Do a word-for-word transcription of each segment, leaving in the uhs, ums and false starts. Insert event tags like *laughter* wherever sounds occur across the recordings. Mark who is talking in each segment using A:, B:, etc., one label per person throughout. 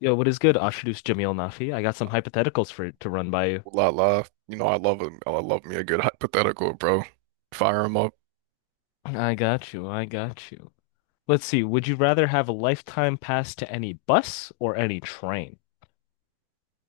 A: Yo, what is good, Ashiduce Jameel Nafi? I got some hypotheticals for to run by you.
B: Lot Live. You know, I love it. I love me a good hypothetical, bro. Fire him up.
A: I got you. I got you. Let's see. Would you rather have a lifetime pass to any bus or any train?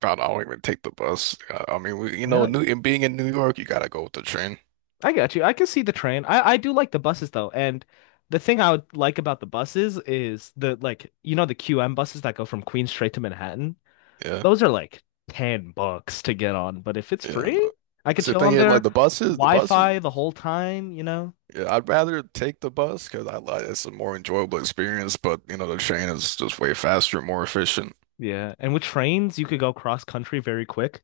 B: God, I don't even take the bus. I, I mean, we, you know,
A: Really?
B: New and being in New York, you gotta go with the train.
A: I got you. I can see the train. I I do like the buses though, and the thing I would like about the buses is the like you know the Q M buses that go from Queens straight to Manhattan.
B: Yeah,
A: Those are like ten bucks to get on, but if it's
B: yeah. I
A: free,
B: know.
A: I could
B: So the
A: chill
B: thing
A: on
B: is, like
A: there,
B: the buses, the buses.
A: Wi-Fi the whole time, you know?
B: Yeah, I'd rather take the bus because I like it's a more enjoyable experience. But you know, the train is just way faster, and more efficient.
A: Yeah, and with trains, you could go cross country very quick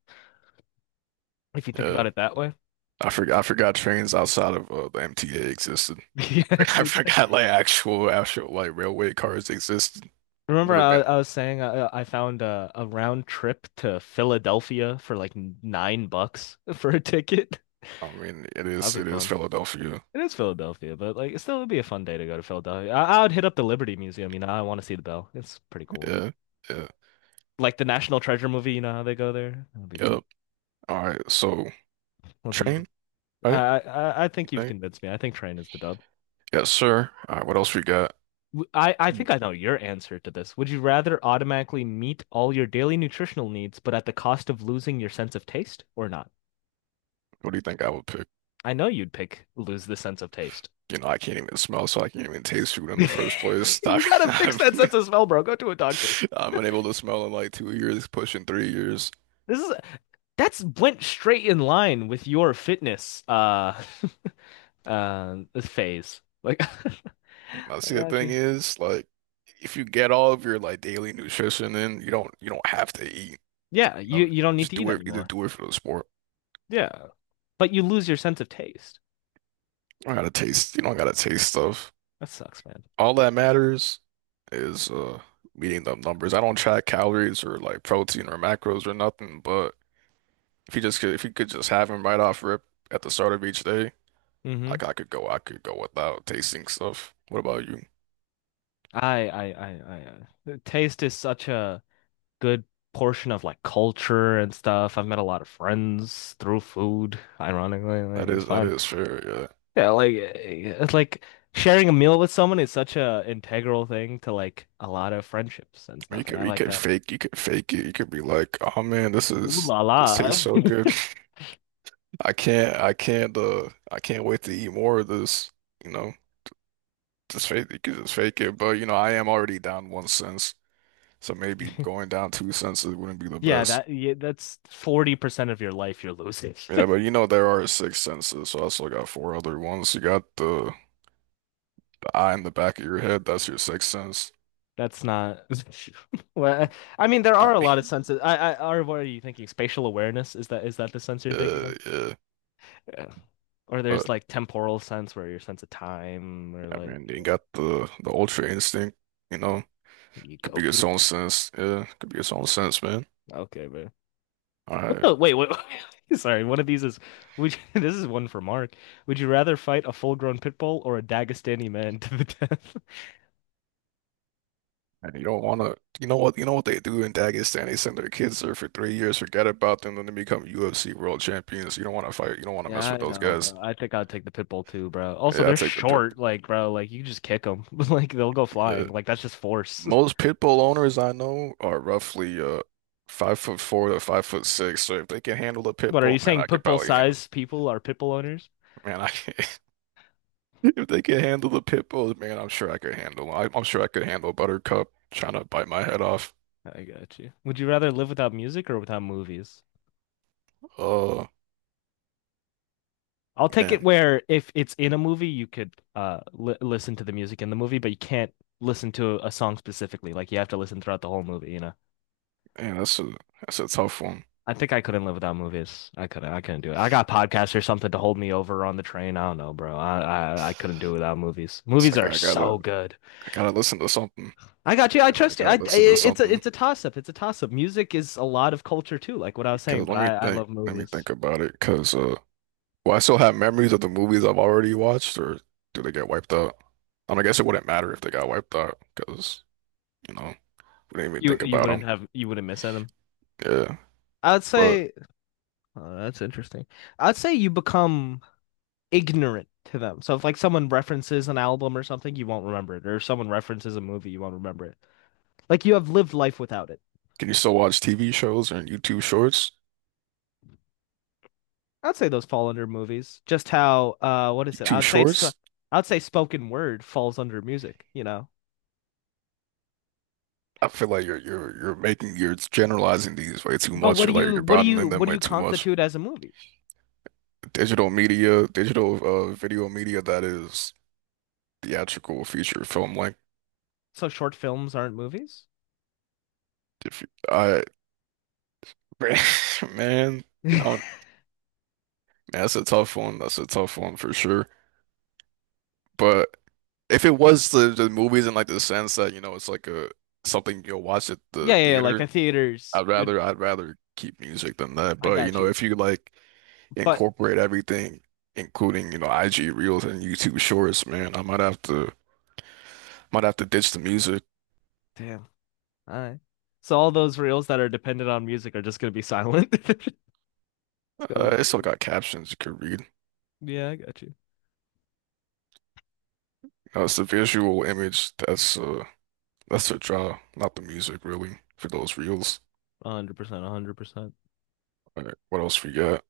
A: if you think
B: Yeah,
A: about it that way.
B: I forgot. I forgot trains outside of uh, the M T A existed. *laughs*
A: *laughs* Yeah.
B: I forgot like actual, actual like railway cars existed.
A: Remember,
B: Never
A: I,
B: been.
A: I was saying I, I found a, a round trip to Philadelphia for like nine bucks *laughs* for a ticket.
B: I mean, it
A: That'd
B: is
A: be
B: it is
A: fun.
B: Philadelphia.
A: It is Philadelphia, but like it still would be a fun day to go to Philadelphia. I, I would hit up the Liberty Museum, you know, I want to see the bell. It's pretty cool.
B: Yeah, yeah,
A: Like the National Treasure movie, you know how they go there? That'd be fun.
B: yep. All right, so
A: What's another?
B: train, right?
A: I I I
B: You
A: think you've
B: think?
A: convinced me. I think train is the dub.
B: Yes, sir. All right, what else we got?
A: I I
B: Hmm.
A: think I know your answer to this. Would you rather automatically meet all your daily nutritional needs, but at the cost of losing your sense of taste or not?
B: What do you think I would pick?
A: I know you'd pick lose the sense of taste.
B: You know, I can't even smell, so I can't even taste food in the first place.
A: *laughs*
B: *laughs*
A: You
B: I've,
A: gotta fix that sense
B: I've,
A: of
B: *laughs*
A: smell, bro. Go to a doctor. *laughs*
B: I've been able to smell in like two years, pushing three years.
A: This is that's went straight in line with your fitness uh *laughs* uh phase. Like,
B: Now,
A: *laughs* I
B: see, the
A: got
B: thing
A: you.
B: is, like, if you get all of your like daily nutrition in, you don't you don't have to eat.
A: Yeah,
B: You
A: you
B: know,
A: you don't need
B: just
A: to eat
B: do it. Either
A: anymore.
B: do it for the sport.
A: Yeah, but you lose your sense of taste.
B: I gotta taste. You don't gotta taste stuff.
A: That sucks, man.
B: All that matters is uh meeting the numbers. I don't track calories or like protein or macros or nothing, but if you just could, if you could just have them right off rip at the start of each day,
A: hmm
B: like I could go I could go without tasting stuff. What about you?
A: I, I, I, I, uh, taste is such a good portion of like culture and stuff. I've met a lot of friends through food, ironically. Like,
B: That
A: it's
B: is that
A: fun.
B: is fair, yeah.
A: Yeah, like, eh, it's like sharing a meal with someone is such a integral thing to like a lot of friendships and
B: You
A: stuff. And
B: could
A: I
B: you
A: like
B: could
A: that.
B: fake you could fake it. You could be like, oh man, this
A: Ooh
B: is
A: la la.
B: this tastes so good. *laughs* I can't I can't uh I can't wait to eat more of this, you know. Just fake you could just fake it, but you know, I am already down one sense. So maybe
A: *laughs*
B: going down two senses wouldn't be the
A: Yeah,
B: best.
A: that, yeah, that's forty percent of your life you're losing. *laughs*
B: Yeah, but you know there are six senses, so I still got four other ones. You got the the eye in the back of your head, that's your sixth sense.
A: That's not, *laughs* well, I mean, there
B: I
A: are a lot of
B: mean,
A: senses. I, I, are what are you thinking? Spatial awareness? Is that, is that the sense you're
B: *laughs*
A: thinking
B: uh,
A: of?
B: yeah.
A: Yeah. Or
B: But
A: there's like temporal sense where your sense of time or
B: yeah, I
A: like
B: mean, you got the the ultra instinct, you know,
A: you
B: could be its
A: Goku.
B: own sense. Yeah, could be its own sense, man.
A: Okay, but
B: All
A: what
B: right.
A: the wait, wait, *laughs* sorry, one of these is would you, *laughs* this is one for Mark. Would you rather fight a full-grown pit bull or a Dagestani man *laughs* to the death? *laughs*
B: And you don't wanna you know what you know what they do in Dagestan? They send their kids there for three years, forget about them, then they become U F C world champions. You don't wanna fight, you don't wanna mess
A: Yeah,
B: with
A: I
B: those
A: know,
B: guys.
A: bro. I think I'd take the pit bull too, bro. Also,
B: Yeah, I
A: they're
B: take the pip.
A: short, like, bro, like you just kick them. *laughs* Like they'll go
B: Yeah.
A: flying. Like that's just force. *laughs*
B: Most pit bull owners I know are roughly uh five foot four to five foot six. So if they can handle a pit
A: What are you
B: bull, man,
A: saying
B: I
A: pit
B: could
A: bull
B: probably handle.
A: size people are pit bull owners?
B: Man, I *laughs* if they can handle the pit bulls, man, I'm sure I could handle. I, I'm sure I could handle Buttercup trying to bite my head off.
A: I got you. Would you rather live without music or without movies?
B: Oh
A: I'll take it
B: man,
A: where if it's in a movie, you could uh li listen to the music in the movie, but you can't listen to a song specifically. Like you have to listen throughout the whole movie, you know.
B: man, that's a that's a tough one.
A: I think I couldn't live without movies. I couldn't. I couldn't do it. I got podcasts or something to hold me over on the train. I don't know, bro. I I, I couldn't do it without movies.
B: So
A: Movies
B: I
A: are
B: gotta, I gotta
A: so good.
B: I gotta listen to something.
A: I got you. I
B: Gotta, I
A: trust you.
B: gotta
A: I,
B: listen to
A: it's a
B: something.
A: it's a toss up. It's a toss up. Music is a lot of culture too, like what I was saying.
B: Cause
A: But
B: let me
A: I I
B: think.
A: love
B: Let me
A: movies.
B: think about it. Cause uh. Will I still have memories of the movies I've already watched, or do they get wiped out? And I guess it wouldn't matter if they got wiped out because, you know, we didn't even
A: You
B: think
A: you
B: about
A: wouldn't
B: them.
A: have you wouldn't miss them.
B: Yeah.
A: I'd
B: But
A: say oh, that's interesting. I'd say you become ignorant to them. So if like someone references an album or something, you won't remember it, or if someone references a movie, you won't remember it. Like you have lived life without it.
B: can you still watch T V shows and YouTube shorts?
A: I'd say those fall under movies. Just how uh, what is it?
B: YouTube
A: I'd say it's, i
B: shorts?
A: I'd say spoken word falls under music. You know.
B: I feel like you're you're you're making you're generalizing these way too
A: But
B: much.
A: what do
B: You're like
A: you
B: you're
A: what do you
B: broadening them
A: what do
B: way
A: you
B: too much.
A: constitute as a movie?
B: Digital media, digital uh video media that is theatrical feature film length.
A: So short films aren't movies?
B: If you, I *laughs* man, I don't,
A: *laughs*
B: man, that's a tough one. That's a tough one for sure. But if it was the, the movies in like the sense that, you know, it's like a something you'll watch at the
A: Yeah, yeah, yeah, like a
B: theater,
A: theaters.
B: I'd
A: You'd
B: rather I'd rather keep music than that.
A: I
B: But you
A: got
B: know,
A: you.
B: if you like
A: But
B: incorporate everything, including, you know, I G Reels and YouTube Shorts, man, I might have to might have to ditch the music.
A: damn, all right. So all those reels that are dependent on music are just gonna be silent. *laughs* It's gonna be
B: Uh, it's still
A: crazy.
B: got captions you could read.
A: Yeah, I got you.
B: You know, it's the visual image that's uh that's the draw, not the music really, for those reels.
A: A hundred percent, a hundred percent.
B: All right, what else we got?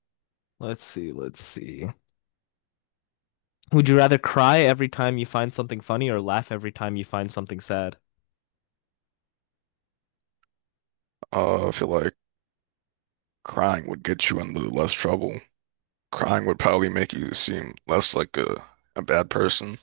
A: Let's see, let's see. Would you rather cry every time you find something funny or laugh every time you find something sad?
B: Uh, I feel like crying would get you into less trouble. Crying would probably make you seem less like a, a bad person.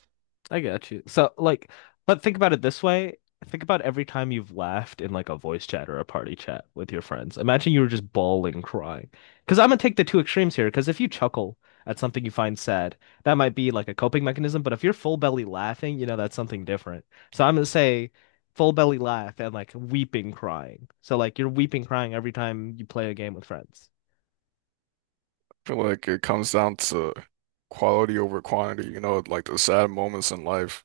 A: I got you. So, like, but think about it this way. Think about every time you've laughed in like a voice chat or a party chat with your friends. Imagine you were just bawling, crying. Because I'm gonna take the two extremes here. Because if you chuckle at something you find sad, that might be like a coping mechanism. But if you're full belly laughing, you know, that's something different. So I'm gonna say full belly laugh and like weeping, crying. So, like, you're weeping, crying every time you play a game with friends.
B: I feel like it comes down to quality over quantity, you know, like the sad moments in life,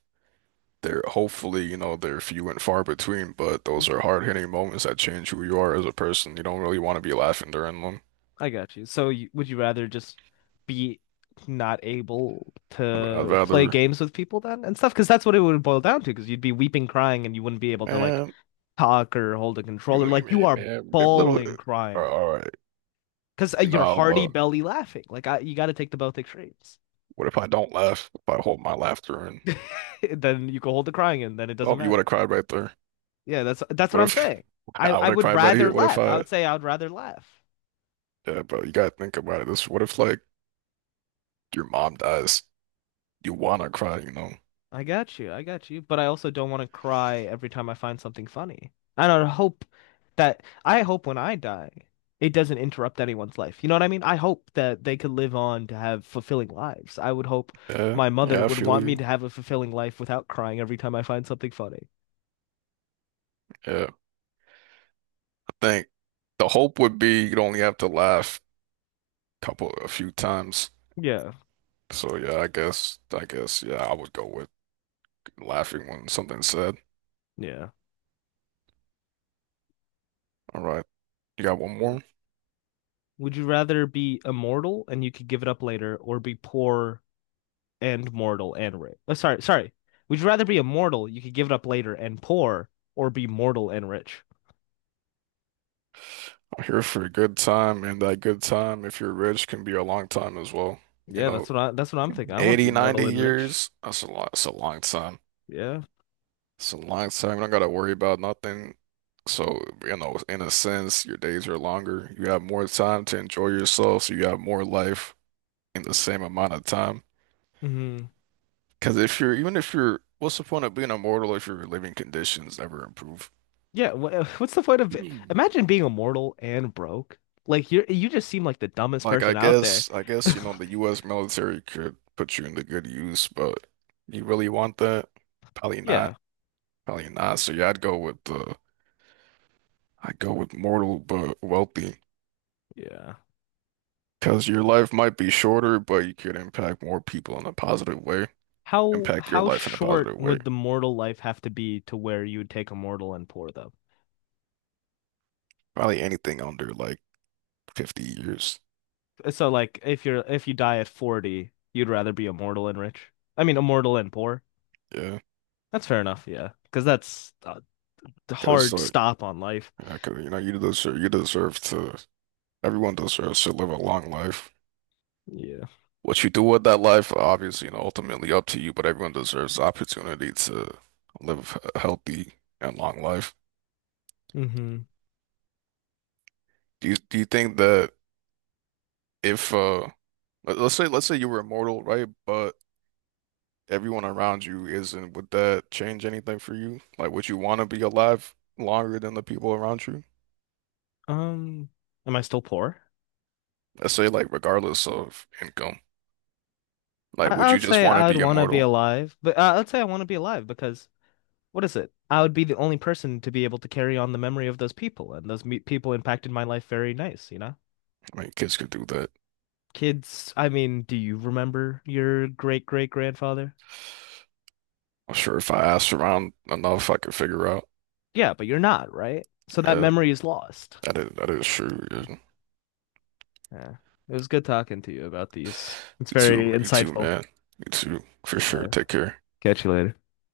B: they're hopefully, you know, they're few and far between, but those
A: Mhm.
B: are hard-hitting moments that change who you are as a person. You don't really want to be laughing during them.
A: I got you. So you, would you rather just be not able
B: I'd I'd
A: to play
B: rather,
A: games with people then and stuff? Because that's what it would boil down to. Because you'd be weeping, crying, and you wouldn't be able to like
B: man,
A: talk or hold a
B: you
A: controller.
B: know, you
A: Like you
B: mean,
A: are
B: man, a little,
A: bawling,
B: all
A: crying
B: all right,
A: because
B: you know,
A: you're
B: I'll,
A: hearty
B: uh,
A: belly laughing. Like I, you got to take the both extremes.
B: what if I don't laugh? If I hold my laughter in?
A: *laughs* Then you can hold the crying in. Then it doesn't
B: Oh, you would
A: matter.
B: have cried right there.
A: Yeah, that's that's what
B: What
A: I'm
B: if
A: saying.
B: *laughs*
A: I
B: I
A: I
B: would have
A: would
B: cried right
A: rather
B: here? What if
A: laugh. I
B: I—
A: would say I would rather laugh.
B: yeah, bro, you gotta think about it. This, what if like your mom dies? You wanna cry, you know?
A: I got you. I got you. But I also don't want to cry every time I find something funny. I don't hope that I hope when I die, it doesn't interrupt anyone's life. You know what I mean? I hope that they could live on to have fulfilling lives. I would hope
B: Yeah,
A: my mother
B: yeah, I
A: would
B: feel
A: want me
B: you.
A: to have a fulfilling life without crying every time I find something funny.
B: Yeah, I think the hope would be you'd only have to laugh a couple, a few times.
A: Yeah.
B: So yeah, I guess, I guess, yeah, I would go with laughing when something's said.
A: Yeah.
B: All right, you got one more?
A: Would you rather be immortal and you could give it up later or be poor and mortal and rich. Oh, sorry, sorry. Would you rather be immortal? You could give it up later and poor, or be mortal and rich.
B: I'm here for a good time, and that good time, if you're rich, can be a long time as well. You
A: Yeah,
B: know,
A: that's what I. That's what I'm thinking. I want to
B: eighty,
A: be mortal
B: ninety
A: and rich.
B: years, that's a lot, that's a long time.
A: Yeah.
B: It's a long time. I don't gotta worry about nothing. So, you know, in a sense, your days are longer. You have more time to enjoy yourself, so you have more life in the same amount of time.
A: hmm
B: Because if you're, even if you're, what's the point of being immortal if your living conditions never improve?
A: Yeah. wha- *laughs* What's the point of it?
B: Hmm.
A: Imagine being immortal and broke. Like you, you just seem like the dumbest
B: Like, I
A: person out there.
B: guess, I guess, you know, the
A: *laughs*
B: U S military could put you into good use, but you really want that? Probably
A: Yeah.
B: not. Probably not. So, yeah, I'd go with uh, I'd go with mortal but wealthy.
A: Yeah.
B: Because your life might be shorter, but you could impact more people in a positive way.
A: How
B: Impact your
A: how
B: life in a
A: short
B: positive way.
A: would the mortal life have to be to where you would take immortal and poor though?
B: Probably anything under like fifty years.
A: So like if you're if you die at forty, you'd rather be immortal and rich. I mean immortal and poor.
B: Yeah.
A: That's fair enough, yeah. Because that's a
B: Because
A: hard
B: like,
A: stop on life.
B: yeah, 'cause, you know, you deserve, you deserve to, everyone deserves to live a long life.
A: Yeah.
B: What you do with that life, obviously, you know, ultimately up to you, but everyone deserves the opportunity to live a healthy and long life.
A: hmm
B: Do you, do you think that if, uh, let- let's say, let's say you were immortal, right? But everyone around you isn't, would that change anything for you? Like, would you want to be alive longer than the people around you?
A: Um, am I still poor?
B: Let's say like regardless of income, like
A: I, I
B: would you
A: would
B: just
A: say
B: want to
A: I'd
B: be
A: want to be
B: immortal?
A: alive, but uh, I'd say I want to be alive because what is it? I would be the only person to be able to carry on the memory of those people, and those me people impacted my life very nice, you know?
B: I mean, kids could do that.
A: Kids, I mean, do you remember your great great grandfather?
B: I'm sure if I asked around enough, I could figure out.
A: Yeah, but you're not, right? So that
B: Yeah,
A: memory is lost.
B: that is that is true. Yeah. You
A: Yeah. It was good talking to you about these. It's very
B: too, you too,
A: insightful.
B: man. You too, for sure.
A: Uh,
B: Take care.
A: catch you later.